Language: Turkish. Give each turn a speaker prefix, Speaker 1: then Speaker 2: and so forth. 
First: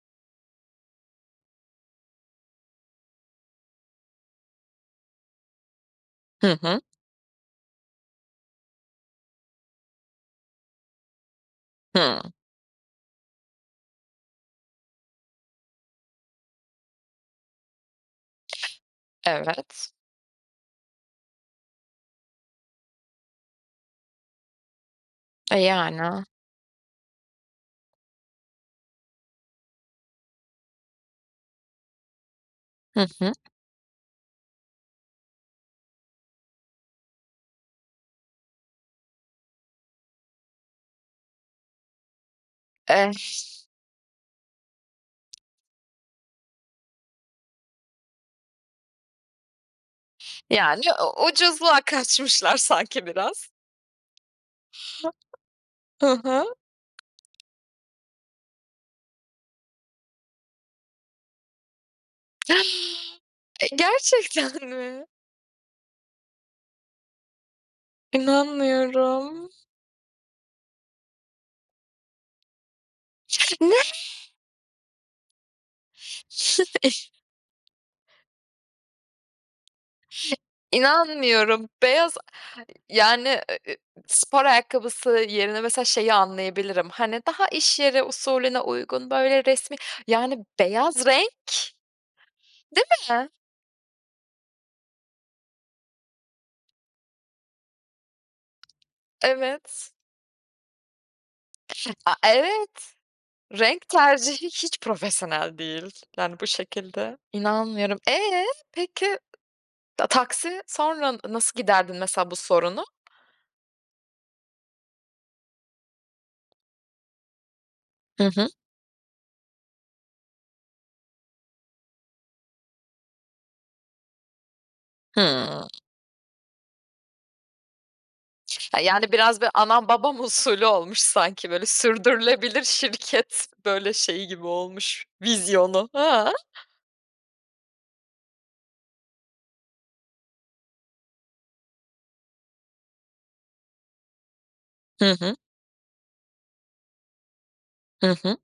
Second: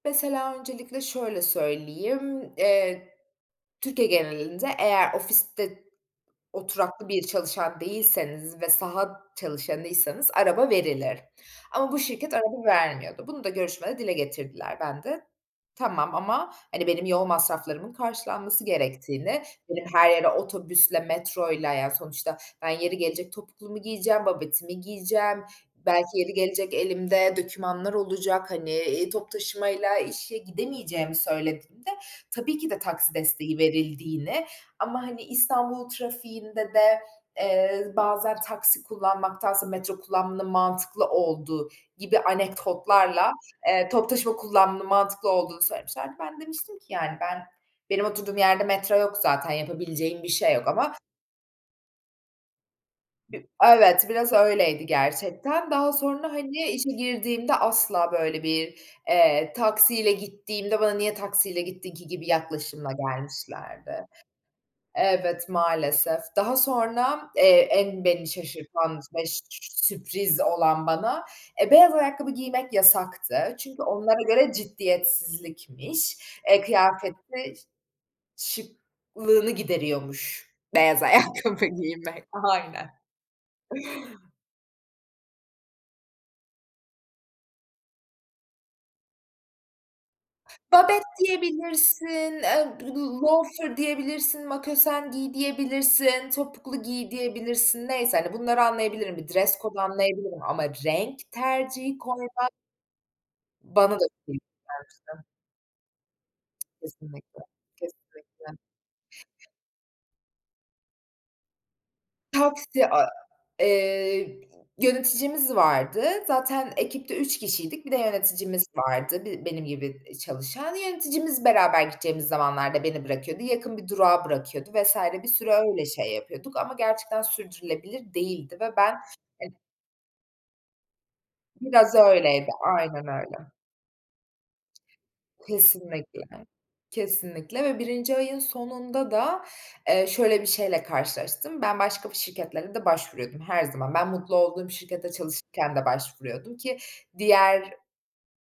Speaker 1: Mesela, öncelikle şöyle söyleyeyim, eee, Türkiye genelinde eğer ofiste
Speaker 2: Hı hı.
Speaker 1: oturaklı bir çalışan değilseniz ve saha çalışanıysanız araba verilir ama bu
Speaker 2: Hıı.
Speaker 1: şirket araba vermiyordu. Bunu da görüşmede dile getirdiler. Ben de tamam ama, hani, benim yol masraflarımın karşılanması gerektiğini, benim
Speaker 2: Evet.
Speaker 1: her yere otobüsle, metroyla Yani, sonuçta ben yeri gelecek, topuklumu giyeceğim, babetimi giyeceğim,
Speaker 2: E,
Speaker 1: belki
Speaker 2: yani.
Speaker 1: yeri gelecek, elimde dökümanlar olacak, hani, eee, toplu taşımayla işe gidemeyeceğimi söylediğimde tabii ki de
Speaker 2: Hı
Speaker 1: taksi
Speaker 2: hı.
Speaker 1: desteği verildiğini ama, hani, İstanbul trafiğinde de, eee, bazen taksi kullanmaktansa metro kullanmanın mantıklı olduğu gibi anekdotlarla, eee, toplu taşıma kullanmanın mantıklı olduğunu söylemişlerdi. Ben demiştim ki, yani, ”Ben benim oturduğum yerde metro yok zaten, yapabileceğim bir şey yok
Speaker 2: Yani,
Speaker 1: ama”
Speaker 2: u ucuzluğa kaçmışlar sanki
Speaker 1: Bi
Speaker 2: biraz.
Speaker 1: evet, biraz öyleydi gerçekten. Daha
Speaker 2: Hı
Speaker 1: sonra,
Speaker 2: hı.
Speaker 1: hani, işe girdiğimde asla böyle bir, eee, taksiyle gittiğimde bana, "Niye taksiyle gittin ki?" gibi yaklaşımla
Speaker 2: E,
Speaker 1: gelmişlerdi.
Speaker 2: gerçekten mi?
Speaker 1: Evet, maalesef. Daha sonra, eee, en beni şaşırtan ve ş
Speaker 2: İnanmıyorum.
Speaker 1: sürpriz olan bana beyaz ayakkabı giymek yasaktı
Speaker 2: Ne?
Speaker 1: çünkü onlara göre ciddiyetsizlikmiş. Eee, kıyafetin şıklığını gideriyormuş beyaz ayakkabı
Speaker 2: İnanmıyorum, beyaz,
Speaker 1: giymek. Aynen.
Speaker 2: yani, ııı, spor ayakkabısı yerine mesela şeyi anlayabilirim, hani, daha iş yeri usulüne uygun, böyle, resmi, yani,
Speaker 1: Babet
Speaker 2: beyaz renk,
Speaker 1: diyebilirsin, ııı, b
Speaker 2: değil mi?
Speaker 1: loafer diyebilirsin, makosen giy diyebilirsin, topuklu giy diyebilirsin, neyse, hani, bunları anlayabilirim, bir dress code
Speaker 2: Evet.
Speaker 1: anlayabilirim ama renk tercihi
Speaker 2: A,
Speaker 1: koymak
Speaker 2: evet, renk
Speaker 1: bana da çok komik
Speaker 2: tercihi hiç
Speaker 1: gelmişti.
Speaker 2: profesyonel değil, yani, bu şekilde.
Speaker 1: Kesinlikle,
Speaker 2: İnanmıyorum.
Speaker 1: kesinlikle.
Speaker 2: Eee, peki, ta taksi sonra nasıl giderdin, mesela, bu sorunu?
Speaker 1: Taksi, a eee, yöneticimiz vardı. Zaten ekipte 3 kişiydik, bir de
Speaker 2: Hı hı.
Speaker 1: yöneticimiz vardı bi benim gibi, iii, çalışan. Yöneticimiz beraber gideceğimiz zamanlarda beni bırakıyordu. Yakın bir durağa bırakıyordu vs. bir süre
Speaker 2: Hıı.
Speaker 1: öyle şey yapıyorduk ama gerçekten sürdürülebilir değildi ve
Speaker 2: Ha,
Speaker 1: ben
Speaker 2: yani, biraz, böyle,
Speaker 1: hani
Speaker 2: anam babam usulü olmuş sanki, böyle,
Speaker 1: Biraz öyleydi,
Speaker 2: sürdürülebilir
Speaker 1: aynen
Speaker 2: şirket,
Speaker 1: öyle.
Speaker 2: böyle, şeyi gibi olmuş, vizyonu.
Speaker 1: Kesinlikle,
Speaker 2: Hıı.
Speaker 1: kesinlikle ve 1. ayın sonunda da, eee, şöyle bir şeyle karşılaştım: Ben başka bir şirketlere de başvuruyordum, her zaman; ben mutlu olduğum
Speaker 2: Hı
Speaker 1: şirkette
Speaker 2: hı.
Speaker 1: çalışırken de başvuruyordum ki diğer
Speaker 2: Hı hı.